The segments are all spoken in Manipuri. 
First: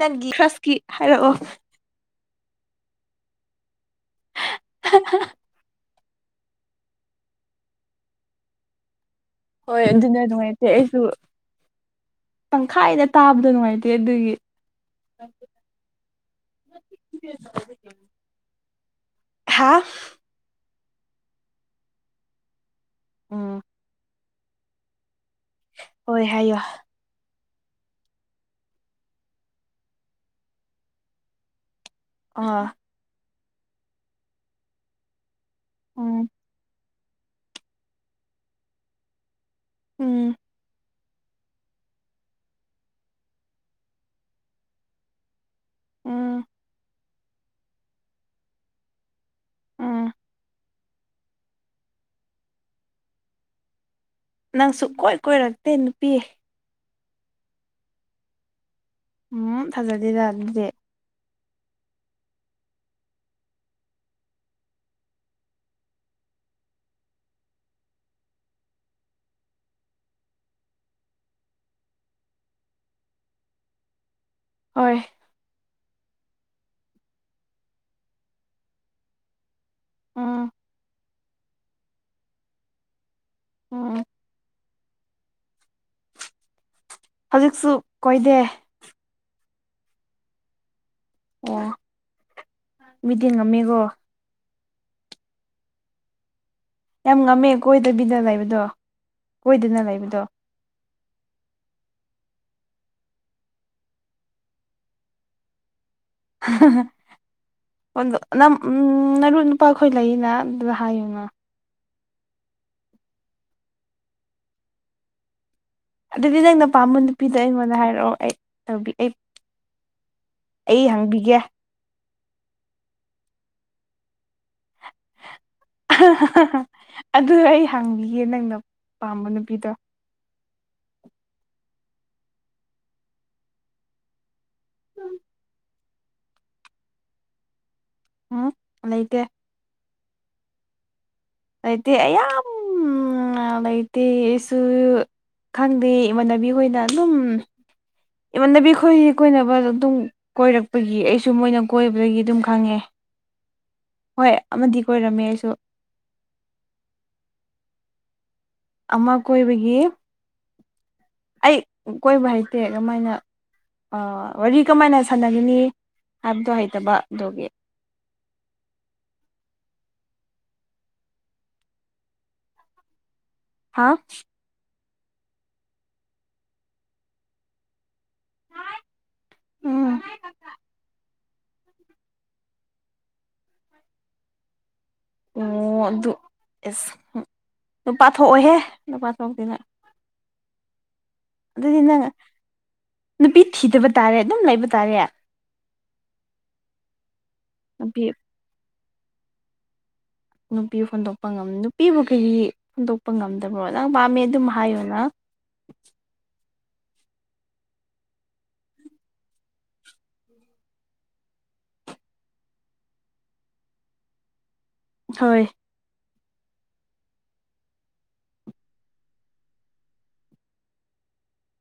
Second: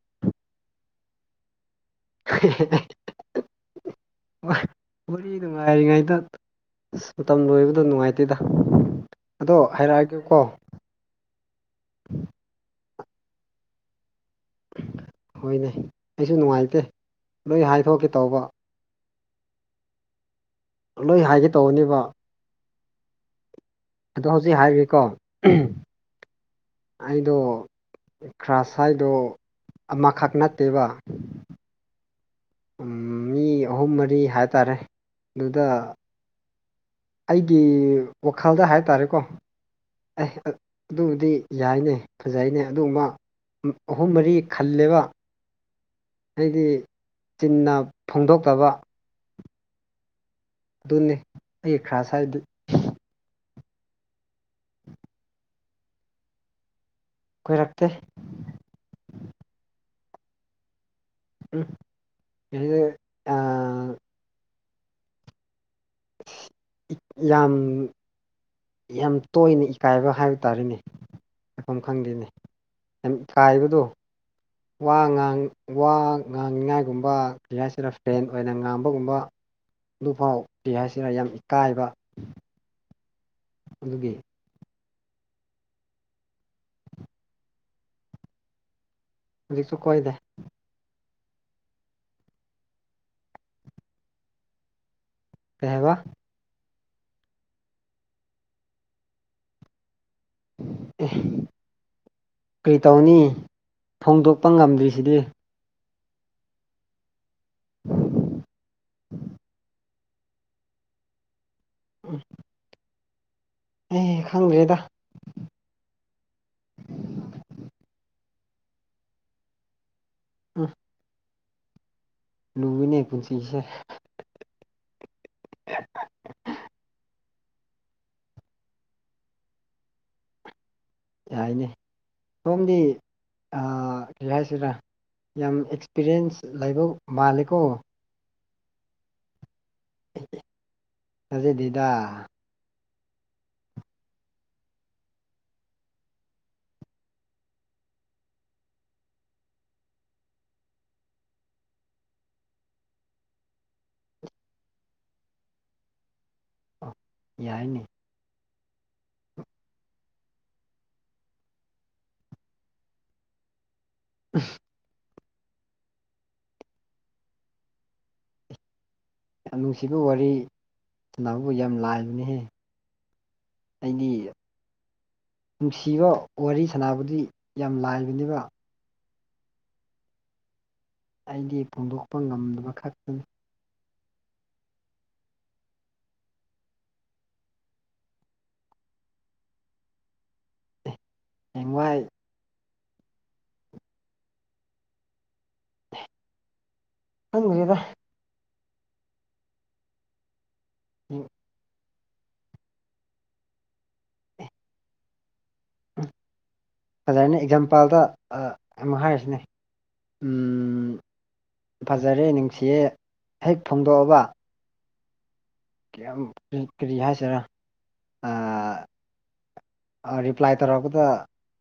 ꯅꯪꯒꯤ ꯈ꯭ꯔꯁꯀꯤ ꯍꯥꯏꯔꯛꯑꯣ꯫ ꯋꯥꯏ ꯋꯥꯔꯤ ꯅꯨꯡꯉꯥꯏꯔꯤꯉꯩꯗ ꯃꯇꯝ ꯂꯣꯏꯕꯗꯣ ꯅꯨꯡꯉꯥꯏꯇꯦꯗ꯫ ꯑꯗꯣ ꯍꯣꯏ ꯑꯗꯨꯅꯦ ꯍꯥꯏꯔꯛꯑꯒꯦꯀꯣ ꯅꯨꯡꯉꯥꯏꯇꯦ ꯑꯩꯁꯨ ꯇꯪꯈꯥꯏꯗ ꯇꯥꯕꯗꯣ ꯅꯨꯡꯉꯥꯏꯇꯦ ꯑꯗꯨꯒꯤ ꯍꯣꯏꯅꯦ ꯑꯩꯁꯨ ꯅꯨꯡꯉꯥꯏꯇꯦ ꯂꯣꯏ ꯍꯥꯏꯗꯣꯛꯀꯦ ꯇꯧꯕ꯫ [unintelligible] ꯂꯣꯏ ꯍꯥꯏꯒꯦ ꯇꯧꯕꯅꯤꯕ꯫ ꯎꯝ꯫ ꯑꯗꯣ ꯍꯧꯖꯤꯛ ꯍꯥꯏꯔꯒꯦꯀꯣ꯫ ꯍꯣꯏ ꯍꯥꯏꯌꯣ꯫ ꯑꯩꯗꯣ ꯈ꯭ꯔꯁ ꯍꯥꯏꯗꯣ ꯑꯃꯈꯛ ꯅꯠꯇꯦꯕ꯫ ꯑꯥ꯫ ꯃꯤ ꯑꯍꯨꯝ ꯃꯔꯤ ꯍꯥꯏꯇꯥꯔꯦ ꯑꯗꯨꯗ꯫ ꯎꯝ ꯑꯩꯒꯤ ꯋꯥꯈꯜꯗ ꯍꯥꯏꯇꯥꯔꯦꯀꯣ ꯎꯝ ꯑꯦ ꯑꯠ ꯑꯗꯨꯕꯨꯗꯤ ꯌꯥꯏꯅꯦ ꯐꯖꯩꯅꯦ ꯑꯗꯨꯒꯨꯝꯕ ꯑꯍꯨꯝ ꯃꯔꯤ ꯈꯜꯂꯦꯕ꯫ ꯎꯝ ꯍꯥꯏꯗꯤ꯫ ꯆꯤꯟꯅ ꯐꯣꯡꯗꯣꯛꯇꯕ꯫ ꯎꯝ ꯑꯗꯨꯅꯦ ꯑꯩ ꯈ꯭ꯔꯁ ꯍꯥꯏꯗꯤ꯫ ꯅꯪ ꯁꯨꯀꯣꯏ ꯀꯣꯏꯔꯛꯇꯦ ꯅꯨꯄꯤ꯫ ꯀꯣꯏꯔꯛꯇꯦ ꯎꯝ ꯐꯖꯗꯦꯗ ꯑꯗꯨꯗꯤ ꯎꯝ ꯑ ꯌꯥꯝ ꯌꯥꯝ ꯇꯣꯏꯅ ꯏꯀꯥꯏꯕ ꯍꯥꯏꯕ ꯇꯥꯔꯦꯅꯦ ꯂꯩꯐꯝ ꯈꯪꯗꯦꯅꯦ ꯌꯥꯝ ꯀꯥꯏꯕꯗꯣ ꯍꯣꯏ ꯋꯥ ꯉꯥꯡ ꯋꯥ ꯉꯥꯡꯅꯤꯉꯥꯏꯒꯨꯝꯕ ꯀꯩ ꯍꯥꯏꯁꯤꯔ ꯐ꯭ꯔꯦꯟ ꯑꯣꯏꯅ ꯉꯥꯡꯕꯒꯨꯝꯕ ꯑꯗꯨꯐꯥꯎ ꯎꯝ ꯀꯩ ꯍꯥꯏꯁꯤꯔ ꯌꯥꯝ ꯏꯀꯥꯏꯕ ꯎꯝ ꯑꯗꯨꯒꯤ ꯍꯧꯖꯤꯛꯁꯨ ꯀꯣꯏꯗꯦ ꯍꯧꯖꯤꯛꯁꯨ ꯀꯣꯏꯗꯦ ꯑꯣ ꯃꯤꯗꯤ ꯉꯝꯃꯤꯀꯣ ꯀꯩ ꯍꯥꯏꯕ ꯌꯥꯝ ꯉꯝꯃꯦ ꯀꯣꯏꯗꯕꯤꯗ ꯂꯩꯕꯗꯣ ꯀꯣꯏꯗꯅ ꯂꯩꯕꯗꯣ ꯑꯦ ꯀꯔꯤ ꯇꯧꯅꯤ ꯐꯣꯡꯗꯣꯛꯄ ꯉꯝꯗ꯭ꯔꯤꯁꯤꯗꯤ [unintelligible] ꯑꯩꯈꯣꯏ ꯂꯩꯔꯤꯅ ꯑꯗꯨꯗ ꯍꯥꯏꯌꯨꯅ ꯎꯝ ꯑꯦ ꯈꯪꯗ꯭꯭ꯔꯦꯗ ꯑꯗꯨꯗꯤ ꯅꯪꯅ ꯄꯥꯝꯕ ꯅꯨꯄꯤꯗꯣ ꯑꯩꯉꯣꯟꯗ ꯍꯥꯏꯔꯛꯑꯣ ꯑꯩ ꯇꯧꯕꯤ ꯑꯩ ꯑꯩ ꯍꯪꯕꯤꯒꯦ ꯂꯨꯋꯤꯅꯦ ꯄꯨꯟꯁꯤꯁꯦ ꯑꯗꯨ ꯑꯩ ꯍꯥꯡꯕꯤꯒꯦ ꯅꯪꯅ ꯄꯥꯝꯕ ꯅꯨꯄꯤꯗꯣ ꯌꯥꯅꯦ ꯁꯣꯝꯗꯤ ꯑ ꯀꯔꯤ ꯍꯥꯏꯁꯤꯔꯥ ꯌꯥꯝ ꯑꯦꯛꯁ ꯑꯦꯛꯁꯄꯤꯔꯦꯟꯁ ꯂꯩꯥꯕ ꯃꯥꯜꯂꯤꯀꯣ ꯎꯝ ꯂꯩꯇꯦ [inaudible] ꯂꯩꯇꯦ ꯑꯩ ꯌꯥꯝ ꯂꯩꯇꯦ ꯑꯩꯁꯨ ꯈꯪꯗꯦ ꯏꯃꯥꯟꯅꯕꯤ ꯍꯣꯏꯅ ꯑꯗꯨꯝ ꯏꯃꯥꯟꯅꯕꯤ ꯑꯩꯈꯣꯏ ꯀꯣꯏꯅꯕ ꯑꯗꯨꯝ ꯀꯣꯏꯔꯛꯄꯒꯤ ꯑꯩꯁꯨ ꯃꯣꯏꯅ ꯀꯣꯏꯕꯗꯒꯤ ꯑꯗꯨꯝ ꯈꯪꯉꯦ ꯍꯣꯏ ꯑꯃꯗꯤ ꯀꯣꯏꯔꯝꯃꯦ ꯑꯩꯁꯨ ꯑꯣ ꯌꯥꯏꯅꯦ ꯑꯃ ꯀꯣꯏꯕꯒꯤ ꯑꯩ ꯀꯣꯏꯕ ꯍꯩꯇꯦ ꯀꯃꯥꯏꯅ ꯑ ꯋꯥꯔꯤ ꯀꯃꯥꯏꯅ ꯁꯥꯟꯅꯒꯤꯅꯤ ꯍꯥꯏꯕꯗꯣ ꯍꯩꯇꯕ ꯑꯗꯨꯒꯤ ꯌꯥꯝ ꯅꯨꯡꯁꯤꯕ ꯋꯥꯔꯤ ꯁꯟꯅꯕꯕꯨ ꯌꯥꯝ ꯂꯥꯏꯕꯅꯤꯍꯦ ꯍꯥ ꯍꯥꯏꯗꯤ ꯅꯨꯡꯁꯤꯕ ꯋꯥꯔꯤ ꯁꯥꯟꯅꯕꯗꯤ ꯌꯥꯝ ꯂꯥꯏꯕꯅꯦꯕ ꯎꯝ ꯑꯩꯗꯤ ꯐꯣꯡꯗꯣꯛꯄ ꯉꯝꯗꯕ ꯈꯛꯇꯅꯤ ꯑꯣ ꯑꯗꯨ ꯑꯦꯁ ꯅꯨꯨꯄꯥ ꯊꯣꯛꯑꯣꯍꯦ ꯅꯨꯨꯄꯥ ꯊꯣꯛꯇꯦ ꯅꯪ ꯑꯗꯨꯗꯤ ꯍꯌꯦꯡꯋꯥꯏ ꯅꯪ ꯅꯨꯄꯤ ꯊꯤꯗꯕ ꯇꯥꯔꯦ ꯑꯗꯨꯝ ꯂꯩꯕ ꯇꯥꯔꯦ ꯈꯪꯗ꯭ꯔꯦꯗ ꯅꯨꯄꯤ ꯅꯨꯄꯤ ꯍꯨꯟꯗꯣꯛꯄ ꯉꯝ ꯅꯨꯄꯤꯕꯨ ꯀ꯭ꯔꯤ ꯍꯨꯟꯗꯣꯛꯄ ꯉꯝꯗꯕ꯭ꯔꯣ ꯅꯪ ꯄꯥꯝꯃꯦ ꯑꯗꯨꯝ ꯍꯥꯏꯌꯣ ꯅ ꯎꯝ ꯐꯖꯔꯅꯤ ꯑꯦꯛꯖꯥꯝꯄꯥꯜꯗ ꯑꯃ ꯍꯥꯏꯔꯁꯤꯅꯦ ꯎꯝ ꯐꯖꯔꯦ ꯅꯤꯡꯁꯤꯌꯦ ꯍꯦꯛ ꯐꯣꯡꯗꯣꯛꯑꯕ ꯍꯣꯏ ꯀꯌꯥꯝ ꯀ꯭ꯔꯤ ꯀꯔꯤ ꯍꯥꯏꯁꯤꯔꯥ ꯑꯥ ꯑꯥ ꯔꯤꯄ꯭ꯂꯥꯏ ꯇꯧꯔꯛꯄꯗ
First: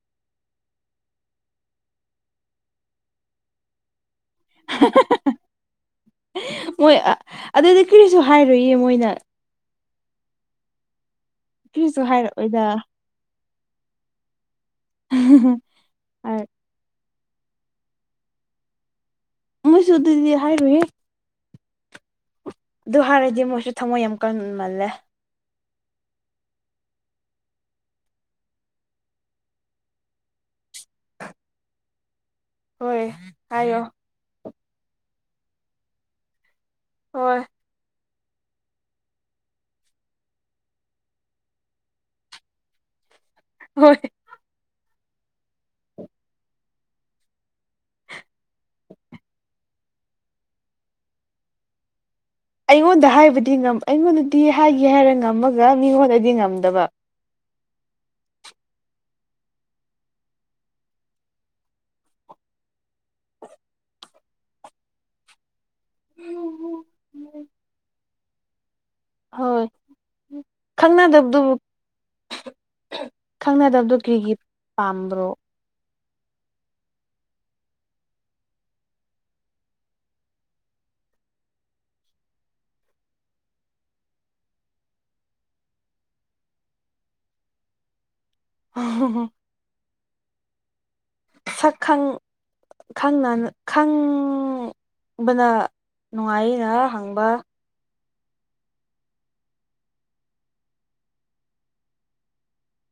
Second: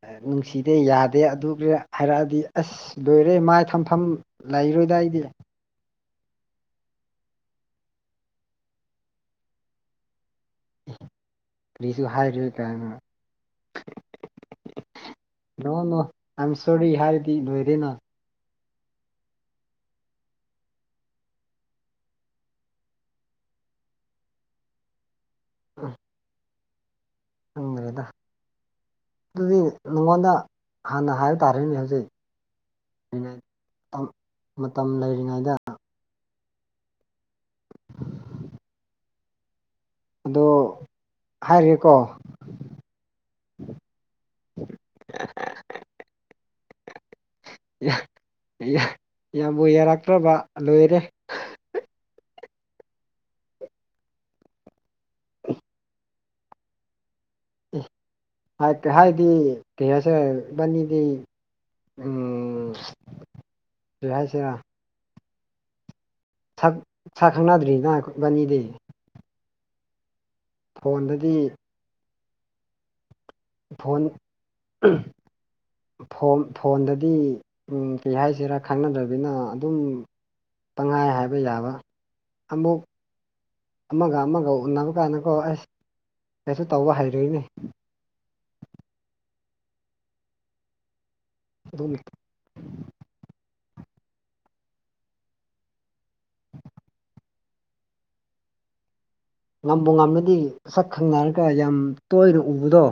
ꯑꯦ ꯅꯨꯡꯁꯤꯗꯦ ꯌꯥꯗꯦ ꯑꯗꯨ [unintelligible] ꯍꯥꯏꯔꯛꯑꯗꯤ ꯑꯁ ꯂꯣꯏꯔꯦ ꯃꯥꯏ ꯊꯝꯐꯝ ꯂꯩꯔꯣꯏꯗꯥ ꯑꯩꯗꯤ [unintelligible] ꯃꯣꯏ ꯑꯥ ꯑꯗꯨꯗꯤ ꯀ꯭ꯔꯤꯁꯨ ꯍꯥꯏꯔꯣꯏꯌꯦ ꯃꯣꯏꯅ ꯀꯔꯤꯁꯨ ꯀ꯭ꯔꯤꯁꯨ ꯍꯥꯏꯔꯨꯏ ꯍꯥꯏꯔꯛꯑꯣꯏꯗ ꯀꯥꯏꯅ ꯅꯣ ꯅꯣ ꯑꯥꯏꯝ ꯁꯣꯔꯤ ꯍꯥꯏꯔꯗꯤ ꯂꯣꯏꯔꯦꯅ ꯃꯣꯏꯁꯨ ꯑꯗꯨꯗꯤ ꯍꯥꯏꯔꯣꯏꯌꯦ ꯗꯨ ꯍꯥꯏꯔꯗꯤ ꯃꯣꯏꯁꯨ ꯊꯃꯣꯏ ꯌꯥꯝ ꯀꯟꯃꯜꯂꯦ [unintelligible] ꯈꯪꯗꯔꯦꯗꯥ ꯑꯗꯨꯗꯤ ꯅꯉꯣꯟꯗ ꯍꯥꯟꯅ ꯍꯥꯏꯕ ꯇꯥꯔꯦꯅꯦ ꯍꯧꯖꯤꯛ ꯍꯣꯏ ꯑꯦꯃꯦꯠ ꯍꯥꯏꯌꯣ ꯇꯪ ꯃꯇꯝ ꯂꯩꯔꯤꯉꯩꯗ ꯍꯣꯏ ꯑꯗꯣ ꯍꯥꯏꯔꯒꯦꯀꯣ ꯍꯣꯏ ꯌꯥꯏ ꯌꯥꯏ ꯌꯥꯝꯕꯨ ꯌꯥꯔꯛꯇ꯭ꯔꯕ ꯂꯣꯏꯔꯦ ꯑꯩꯉꯣꯟꯗ ꯍꯥꯏꯕꯗꯤ ꯉꯝ ꯑꯩꯉꯣꯟꯗꯗꯤ ꯍꯥꯏꯒꯦ ꯍꯥꯏꯔ ꯉꯝꯃꯒ ꯃꯤꯉꯣꯟꯗꯗꯤ ꯉꯝꯗꯕ ꯑꯦ ꯍꯛꯀꯥ ꯍꯥꯏꯗꯤ ꯀꯩ ꯍꯥꯏꯁꯤꯔ ꯏꯕꯟꯅꯤꯗꯤ ꯎꯝ [unintelligible] ꯀꯔꯤ ꯍꯥꯏꯁꯤꯔ [unintelligible] ꯥꯁꯛ ꯁꯛ ꯈꯪꯅꯗ꯭ꯔꯤꯅ ꯈꯣ ꯏꯕꯟꯅꯤꯗꯤ ꯍꯣꯏ ꯐꯣꯟꯗꯗꯤ ꯈꯪꯅꯗꯕꯗꯨꯕꯨ [unintelligible] ꯈꯪꯅꯗꯕꯗꯨ ꯐꯣꯟ ꯀ꯭ꯔꯤꯒꯤ ꯄꯥꯝꯕ꯭ꯔꯣ? ꯐꯣꯝ ꯐꯣꯟꯗꯗꯤ ꯎꯝ ꯀꯩ ꯍꯥꯏꯁꯤꯔꯥ ꯈꯪꯅꯗ꯭ꯔꯕꯤꯟꯅ ꯑꯗꯨꯝ ꯄꯪꯍꯥꯏ ꯍꯥꯏꯕ ꯌꯥꯕ ꯑꯃꯨꯛ ꯑꯃꯒ ꯑꯃꯒ ꯎꯟꯅꯕ ꯀꯥꯟꯗꯀꯣ ꯑꯩꯁ ꯀꯩꯁꯨ ꯇꯧꯕ ꯍꯩꯔꯣꯏꯅꯦ [unintelligible] ꯁꯛ ꯑꯗꯨꯝ ꯈꯪ ꯈꯪꯅꯅ ꯈꯪꯕꯅ ꯅꯨꯡꯉꯥꯏ ꯏꯔ ꯍꯪꯕ ꯉꯝꯕꯨ ꯉꯥꯝꯔꯗꯤ ꯁꯛ ꯈꯪꯅꯔꯒ ꯌꯥꯝ ꯇꯣꯏꯅ ꯎꯕꯗꯣ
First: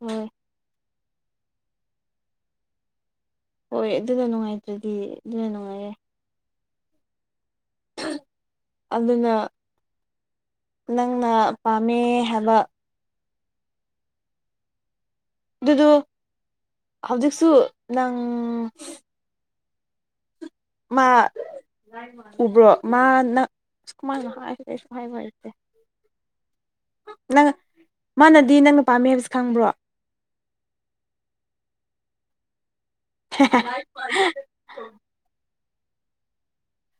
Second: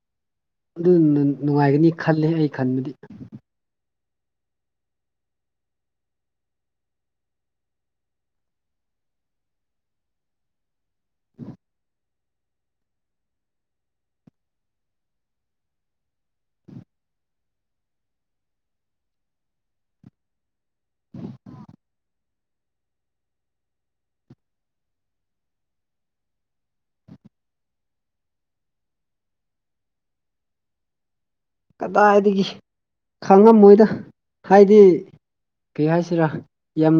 ꯍꯣꯏ ꯑꯗꯨꯅꯨ ꯅꯨꯡꯉꯥꯏꯒꯅꯤ ꯈꯜꯂꯦ ꯑꯩ ꯈꯟꯕꯗꯤ꯫ ꯍꯣꯏ ꯑꯗꯨꯅ ꯅꯨꯡꯉꯥꯏꯇ꯭ꯔꯗꯤ ꯑꯗꯨꯅ ꯅꯨꯡꯉꯥꯏꯌꯦ꯫ ꯑꯗꯨꯅ ꯅꯪꯅ ꯄꯥꯝꯃꯦ ꯍꯥꯏꯕ ꯑꯗꯨꯗꯨ ꯍꯧꯖꯤꯛꯁꯨ ꯅꯪ ꯃꯥ [unintelligible] ꯎꯕ꯭ꯔꯣ ꯃꯥ ꯅꯪ ꯑꯁ ꯀꯃꯥꯏꯅ ꯍꯥꯏꯁꯦꯔ ꯑꯩꯁꯨ ꯍꯥꯏꯕ ꯍꯩꯇꯦ ꯅꯪ ꯃꯥꯅꯗꯤ ꯅꯪꯅ ꯄꯥꯝꯃꯦ ꯍꯥꯏꯕꯁꯦ ꯈꯪꯕ꯭ꯔꯣ? ꯀꯗꯥꯏꯗꯒꯤ ꯈꯪꯉꯝꯃꯣꯏꯗ ꯍꯥꯏꯗꯤ ꯀꯩ ꯍꯥꯏꯁꯦꯔꯥ ꯌꯥꯝ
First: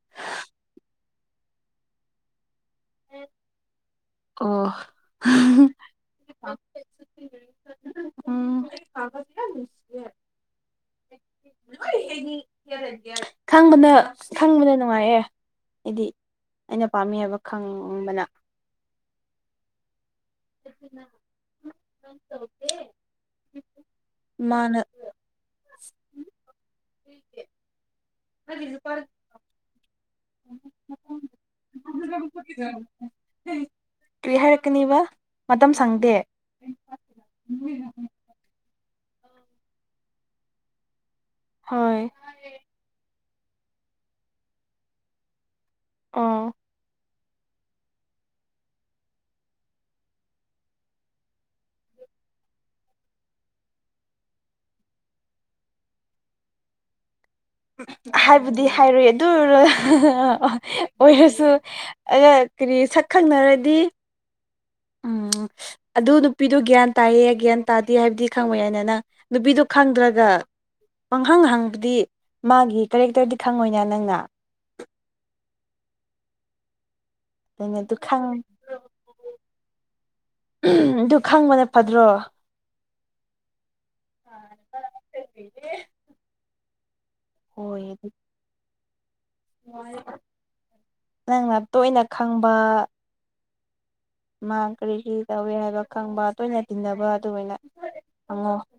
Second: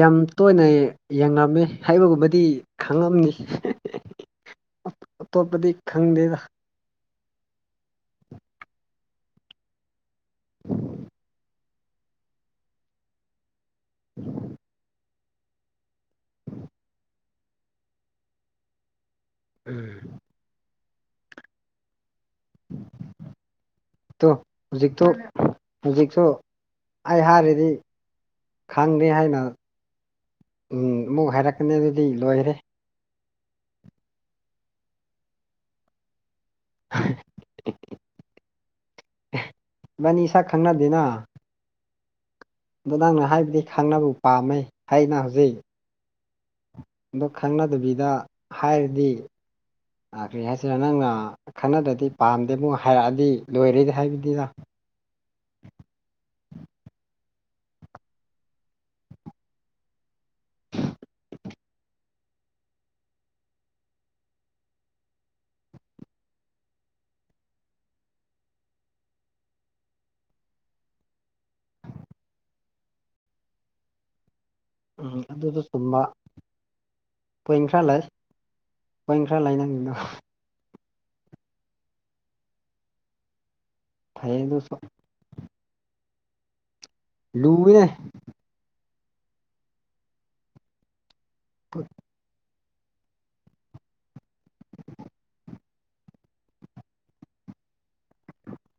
ꯌꯥꯝ ꯇꯣꯏꯅ ꯌꯦ ꯌꯦꯡꯔꯝꯃꯤ ꯍꯥꯏꯕꯒꯨꯝꯕꯗꯤ ꯈꯪꯉꯝꯅꯤ [unintelligible] ꯑꯣ ꯑꯇꯣꯞꯄꯗꯤ ꯈꯪꯗꯦꯗ [unintelligible] [unintelligible] ꯎꯝ [unintelligible] ꯌꯝ ꯅꯨꯡꯁꯤꯌꯦ ꯈꯪꯕꯅ ꯈꯪꯕꯅ ꯅꯨꯡꯉꯥꯏꯌꯦ ꯑꯩꯗꯤ ꯑꯩꯅ ꯄꯥꯝꯃꯤ ꯍꯥꯏꯕ ꯈꯪꯕꯅ ꯎꯝ [inaudible] ꯇꯣ ꯃꯥꯅ ꯍꯧꯖꯤꯛ ꯇꯨꯛ ꯍꯧꯖꯤꯛꯁꯨ ꯑꯩ ꯍꯥꯏꯔꯗꯤ ꯈꯪꯗꯦ ꯍꯥꯏꯅ ꯎꯝ ꯑꯃꯨꯛ ꯍꯥꯏꯔꯛꯀꯅꯤ ꯑꯗꯨꯗꯤ ꯂꯣꯏꯈꯔꯦ ꯀ꯭ꯔꯤ ꯍꯥꯏꯔꯛꯀꯅꯤꯕ ꯃꯇꯝ ꯁꯪꯗꯦ ꯏꯕꯥꯅꯤ ꯁꯛ ꯈꯪꯅꯗꯦꯅ ꯍꯣꯏ ꯑꯗꫭ ꯅꯪꯅ ꯍꯥꯏꯕꯗꯤ ꯈꯪꯅꯕ ꯄꯥꯝꯃꯦ ꯍꯩꯅ ꯍꯧꯖꯤꯛ ꯑꫭ ꯑꯗꯣ ꯈꯪꯅꯗꯕꯤꯗ ꯍꯥꯏꯔꯗꯤ ꯑ ꯀꯔꯤ ꯍꯥꯏꯁꯤꯔꯥ ꯅꯪꯅ ꯈꯡꯅꯗꯗꯤ ꯄꯥꯝꯗꯦ ꯑꯃꯨꯛ ꯍꯥꯏꯔꯛꯑꯗꯤ ꯂꯣꯏꯔꯦ ꯍꯥꯏꯕꯅꯤꯗ ꯍꯥꯏꯕꯨꯗꯤ ꯍꯥꯏꯔꯨꯏ ꯑꯗꯨ ꯑꯣꯏꯔꯁꯨ ꯑꯩꯒ ꯀꯔꯤ ꯁꯛ ꯈꯪꯅꯔꯗꯤ ꯎꯝ ꯑꯗꯨ ꯅꯨꯄꯤꯗꯨ ꯒ꯭ꯌꯥꯟ ꯇꯥꯏꯌꯦ ꯒ꯭ꯌꯥꯟ ꯇꯥꯗꯦ ꯍꯥꯏꯕꯗꯤ ꯈꯪꯕ ꯌꯥꯏꯅ ꯅꯪ ꯅꯨꯄꯤꯗꯨ ꯈꯪꯗ꯭ꯔꯒ ꯄꯪꯍꯡ ꯍꯪꯕꯗꯤ ꯃꯥꯒꯤ ꯀꯔꯦꯛꯇꯔꯗꯤ ꯈꯪꯉꯣꯏꯅꯥ ꯅꯪꯅ ꯎꯝ ꯑꯗꯨꯁꯨ ꯆꯨꯝꯕ ꯄꯣꯏꯟ ꯑꯗꯨꯅ ꯈꯔ ꯑꯗꯨ ꯂꯩ ꯈꯪ ꯄꯣꯏꯟ ꯈꯔ ꯂꯩ ꯅꯪꯒꯤ ꯗꯣ ꯑꯗꯨ ꯈꯪꯕꯅ ꯐꯗ꯭ꯔꯣ ꯐꯩꯌꯦ ꯑꯗꯨꯁꯨ [inaudible] ꯂꯨꯏ ꯍꯣꯏ ꯑꯦꯅꯦ ꯅꯪꯅ ꯇꯣꯏꯅ ꯈꯪꯕ ꯃꯥ ꯀꯔꯤ ꯀꯔꯤ ꯇꯧꯋꯦ ꯍꯥꯏꯕ ꯈꯪꯕ ꯇꯣꯏꯅ ꯇꯤꯟꯅꯕ ꯑꯗꯨꯑꫭꯏꯅ ꯍꯪꯉꫭ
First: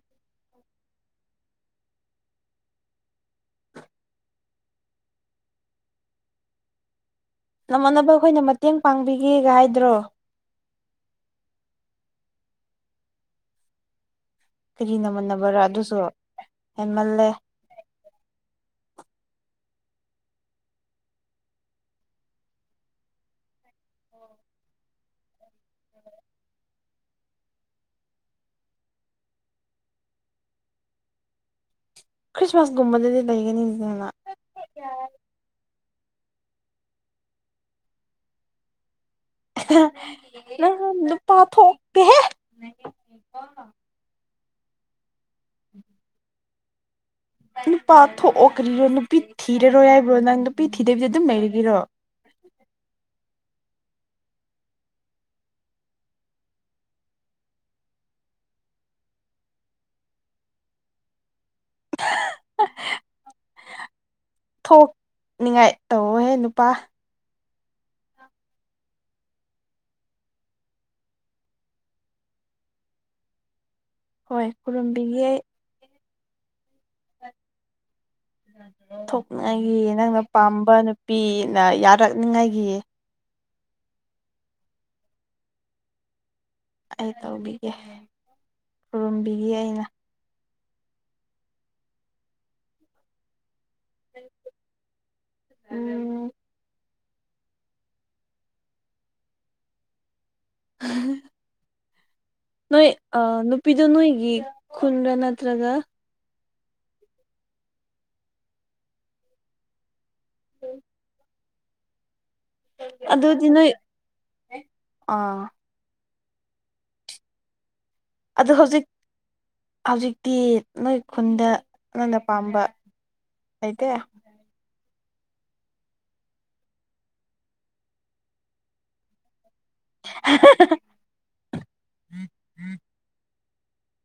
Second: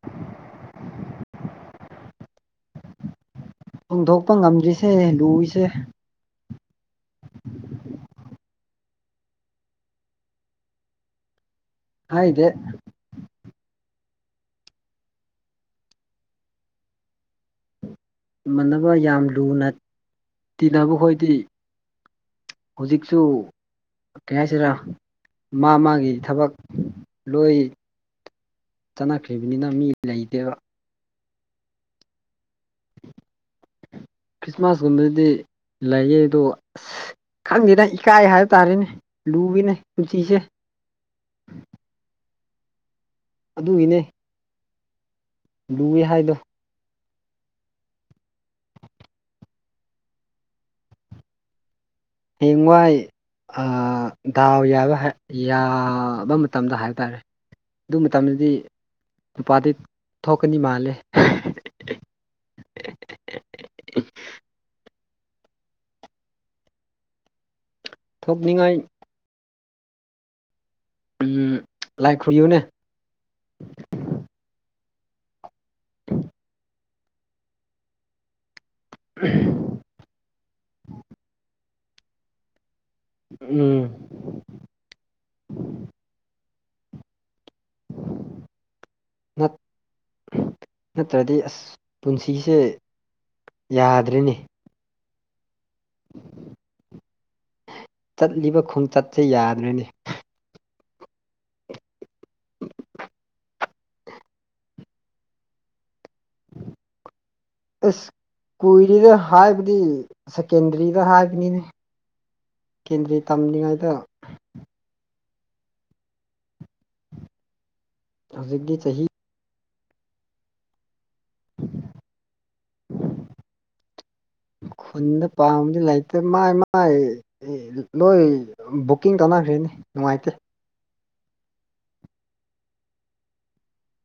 ꯐꯣꯡꯗꯣꯛꯄ ꯉꯝꯗ꯭ꯔꯤꯁꯦ ꯂꯨꯏꯁꯦ ꯅꯃꯥꯟꯅꯕ ꯈꯣꯏꯅ ꯃꯇꯦꯡ ꯄꯥꯡꯕꯤꯒꯦꯒ ꯍꯥꯏꯗ꯭ꯔꯣ ꯍꯥꯏꯗꯦ ꯀꯔꯤ ꯅꯃꯥꯟꯅꯕꯔꯥ ꯑꯗꯨꯁꯨ ꯍꯦꯟꯃꯜꯂꯦ ꯏꯃꯥꯟꯅꯕ ꯌꯥꯝ ꯂꯨꯅ ꯇꯤꯟꯅꯕ ꯈꯣꯏꯗꯤ ꯍꯧꯖꯤꯛꯁꯨ ꯀꯩ ꯍꯥꯏꯁꯤꯔꯥ ꯃꯥ ꯃꯥꯒꯤ ꯊꯕꯛ ꯂꯣꯏ ꯆꯠꯅꯈ꯭ꯔꯤꯕꯅꯤꯅ ꯃꯤ ꯂꯩꯇꯦꯕ ꯈ꯭ꯔꯤꯁꯃꯥꯁꯒꯨꯝꯕꯗꯗꯤ ꯂꯩꯒꯅꯤꯗꯅ ꯈ꯭ꯔꯤꯁꯃꯥꯁꯀꯨꯝꯕꯗꯗꯤ ꯂꯩꯌꯦ ꯑꯗꯨ ꯑꯁ ꯈꯪꯗꯦꯅ ꯏꯀꯥꯏ ꯍꯥꯏꯕ ꯇꯥꯔꯦꯅꯦ ꯂꯨꯏꯌꯦꯅꯦ ꯄꯨꯟꯁꯤꯁꯦ ꯅꯪ ꯅꯨꯄꯥ ꯊꯣꯛꯇꯦꯍꯦ ꯑꯗꯨꯒꯤꯅꯦ ꯂꯨꯏꯌꯦ ꯍꯥꯏꯗꯣ ꯅꯨꯄꯥ ꯊꯣꯛꯑꯣ ꯀꯔꯤꯔꯣ ꯅꯨꯄꯤ ꯊꯤꯔꯔꯣ ꯌꯥꯏꯕ꯭ꯔꯣ ꯅꯪ ꯅꯨꯄꯤ ꯊꯤꯗꯕꯤꯗꯤꯗ ꯑꯗꯨꯝ ꯂꯩꯔꯒꯤꯔꯣ ꯍꯦꯡꯋꯥꯏ ꯑꯥ ꯗꯥꯎ ꯌꯥꯕ ꯍꯥꯏ ꯌꯥꯕ ꯃꯇꯝꯗ ꯍꯥꯏꯕ ꯇꯥꯔꯦ ꯑꯗꯨ ꯃꯇꯝꯗꯗꯤ ꯅꯨꯄꯥꯗꯤ ꯊꯣꯛꯀꯅꯤ ꯃꯥꯜꯂꯦ ꯊꯣꯛꯅꯤꯡꯉꯥꯏ ꯇꯧꯔꯍꯦ ꯅꯨꯄꯥ ꯊꯨꯛꯅꯤꯡꯉꯥꯏ ꯎꯝ ꯂꯥꯏ ꯈꯨꯔꯨꯝꯕꯌꯨꯅꯦ ꯍꯣꯏ ꯈꯨꯔꯨꯝꯕꯤꯒ° ꯊꯣꯛꯅꯥꯏꯒꯤ ꯅꯪꯅ ꯄꯥꯝꯕ ꯅꯨꯄꯤꯅ ꯌꯥꯔꯛꯅꯤꯉꯥꯏꯒꯤ ꯎꯝ ꯑꯩ ꯇꯧꯕꯤꯒꯦ ꯈꯨꯔꯨꯝꯕꯤꯒ° ꯑꯩꯅ ꯅꯠꯇ꯭ꯔꯗꯤ ꯑꯁ ꯄꯨꯟꯁꯤꯁꯦ ꯌꯥꯗ꯭ꯔꯦꯅꯦ [inaudible] ꯆꯠꯂꯤꯕ ꯈꯣꯡꯆꯠꯁꯦ ꯌꯥꯗ꯭ꯔ°ꯅ° [inaudible] ꯅꯣꯏ ꯑꯥ ꯅꯨꯄꯤꯗꯣ ꯅꯣꯏꯒꯤ ꯈꯨꯟꯒ꯭ꯔꯥ ꯅꯠꯇ꯭ꯔꯒ ꯑꯁ ꯀꯨꯏꯔ°ꯗ ꯍꯥꯏꯕꯗꯤ ꯁꯀꯦꯟꯗꯔꯤꯗ ꯍꯥꯥ ꯀꯅꯤꯅꯦ ꯑꯗꯨꯗꯤ ꯅꫭꯎ ꯑꯥ ꯑꯗꫭ ꯍꯧꯖꯤꯛꯇꯤ ꯍꯧꯖꯤꯛ ꯆꯍꯤ ꯍꯧꯖꯤꯛꯇꯤ ꯅꯣꯏ ꯈꯨꯟꯗ ꯅꯪꯅ ꯄꯥꯝꯕ ꯂꯩꯇꯦ ꯈꯨꯟꯗ ꯄꯥꯝꯕꯗꯤ ꯂꯩꯥꯏꯇ ꯃꯥꯏ ꯃꯥꯏ ꯑꯦ ꯂꫭꯏ ꯕꯨꯛꯀꯤꯡ ꯇꯧꯅꯈ꯭ꯔꯦꯅꯦ ꯅꯨꯡꯉꯥꯏꯇꯦ [inaudible]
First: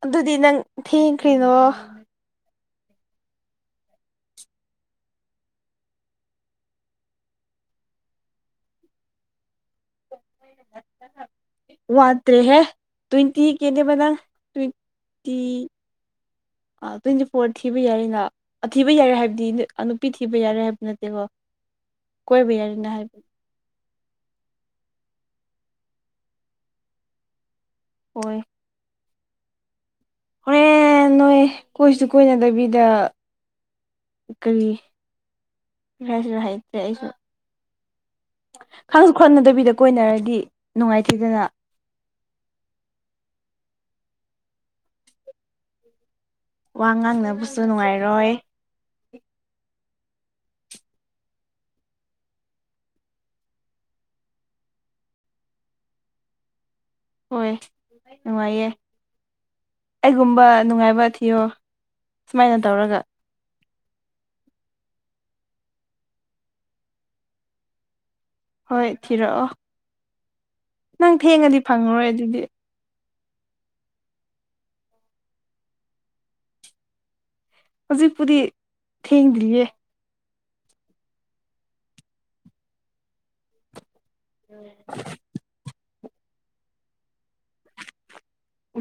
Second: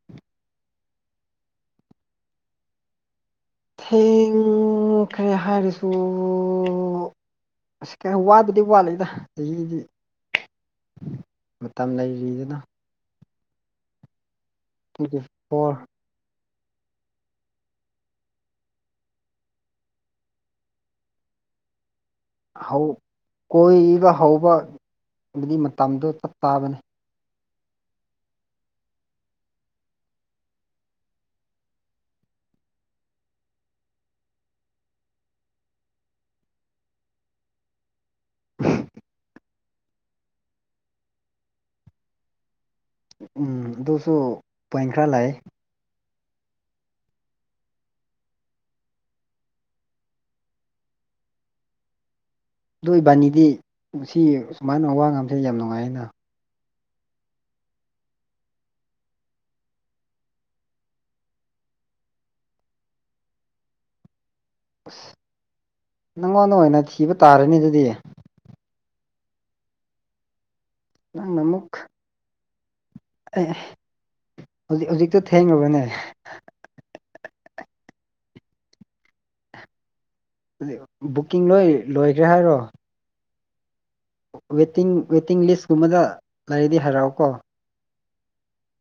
ꯑꯗꯨꯗꯤ ꯅꯪ ꯊꯤꯈ꯭ꯔꯤꯔꫭ ꯊꯦꯡꯈ꯭ꯔꯦ ꯍꯥꯏꯔꯁꯨ ꯑꯁ ꯀꯩꯅꯣ ꯋꯥꯕꯗꯤ ꯋꯥꯠꯂꯤꯛꯏꯗ ꯑꯩꯒꯤꯗꯤ ꯃꯇꯝ ꯂꯩꯔꯤꯗꯅ ꯋꯥꯠꯇ꯭ꯔꯦꯍꯦ ꯇ꯭ꯋꯦꯟꯇꯤ ꯀꯦꯅꯦꯕꯅꯥ ꯇ꯭ꯋꯦꯟꯇꯤ ꯑꯥ ꯇ꯭ꯋꯦꯟꯇꯤ ꯐꯣꯔ ꯊꯤꯕ ꯌꯥꯏꯅ ꯊꯤꯕ ꯌꯥꯔꯦ ꯍꯥꯏꯕꯗꯤ ꯑꯥ ꯅꯨꯄꯤ ꯊꯤꯕ ꯌꯥꯔꯦ ꯍꯥꯏꯕ ꯅꯠꯇꯦꯀꫭ ꯍꯧ ꯀꯣꯏꯕ ꯍꯧꯕ ꯃꯇꯝꯗꯣ ꯇꯞ ꯇꯥꯕꯅꯤ ꯍꫭꯏ ꯍꯣꯔꯦꯟ ꯅꯣꯏ ꯀꯣꯏꯁꯨ ꯀꯣꯏꯅꯗꯕꯤꯗ ꯀꯔꯤ ꯍꯥꯏꯁꯤꯔ ꯍꯥꯏꯇ꯭ꯔꯦ ꯑꯩꯁꯨ ꯈꯡꯁꯨ ꯈꯠꯅꯗꯕꯤꯗ ꯀꯣꯏꯅꯔꯗꯤ ꯅꯨꯡꯉꯥꯏꯇꯦꯗꯅ ꯎꯝ ꯑꯗꯨꯁꯨ ꯄꯦꯡ ꯈꯔꯥ ꯂꯩꯑꯦ ꯋꯥ ꯉꯥꯡꯅꯕꯁꯨ ꯅꯨꯡꯉꯥꯏꯔꯣꯏ ꯑꯗꯨ ꯏꯕꯥꯅꯤꯗꯤ ꯉꯁꯤ ꯁꯨꯃꯥꯏꯅ ꯋꯥ ꯉꯁꯦ ꯌꯥꯝ ꯅꯨꯡꯉꯥꯏ ꯍꯥꯏꯅ ꯍꯣꯏ ꯅꯨꯡꯉꯥꯏꯌꯦ ꯑꯩꯒꯨꯝꯕ ꯅꯨꯡꯉꯥꯏꯕ ꯊꯤꯌꯣ ꯁꯨꯃꯥꯏꯅ ꯇꯧꯔꯒ ꯑꯁ ꯅꯪꯉꯣꯟꯗ ꯑꯣꯏꯅ ꯊꯤꯕ ꯇꯥꯔ°ꯅ° ꯑꯗꯨꯗꯤ ꯍꯣꯏ ꯊꯤꯔꯛꯑꯣ ꯅꯪ ꯅꯪꯅ ꯊꯦꯡꯉꯗꯤ ꯑꯃꯨꯛ ꯐꯪꯉꯔꯣꯏ ꯑꯗꯨꯗꯤ ꯍꯧꯖꯤꯛ ꯍꯧꯖꯤꯛꯇꯣ ꯊꯦꯡꯉꯂꯕꯅꯦ ꯍꯧꯖꯤꯛꯄꯨꯗꯤ ꯊꯦꯡꯗ꯭ꯔꯤꯌꯦ [inaudible] ꯕꯨꯛꯀꯤꯡ ꯂꯣꯏ ꯂꯣꯏꯈ꯭ꯔꯦ ꯍꯥꯏꯔꯣ ꯋꯦꯇꯤꯡ ꯋꯦꯇꯤꯡ ꯂꯤꯁꯀꯨꯝꯕꯗ ꯂꯩꯔꯗꯤ ꯍꯥꯏꯔꯛꯑꯣꯀꯣ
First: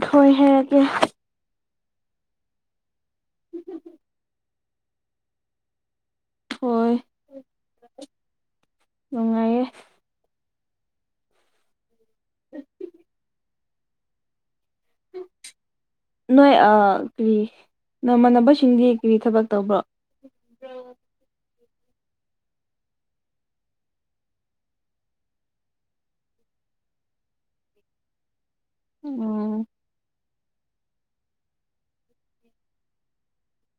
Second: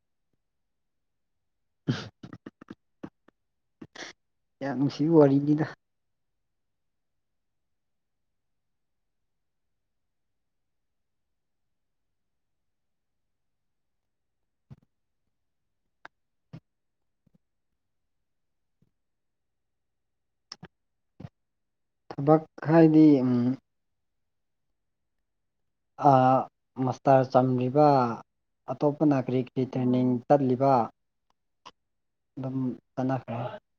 ꯍꫭꯏ ꯍꯥꯏꯔꯛꯒꯦ [inaudible] ꯎꯝ [inaudible] ꯌꯥꯝ ꯅꯨꯡꯁꯤꯕ ꯋꯥꯔꯤꯅꯤꯗ ꯍꯣꯏ ꯅꯨꯡꯉꯥꯏꯌꯦ [inaudible] ꯅꯣꯏ ꯑ ꯀꯔꯤ ꯅꯃꯥꯟꯅꯕꯁꯤꯡꯗꯤ ꯀꯔꯤ ꯊꯕꯛ ꯇꯧꯕ꯭ꯔꯣ ꯊꯕꯛ ꯍꯥꯏꯗꯤ ꯎꯝ ꯑꯥ ꯃꯥꯁꯇꯔ ꯆꯝꯔꯤꯕ ꯑꯇꯣꯞꯄꯅ ꯀ꯭ꯔꯤ ꯎꯝ ꯀ꯭ꯔꯤ [unintelligible] ꯗꯨꯝ ꯇꯟꯅꯥꯈ꯭ꯔ [unintelligible]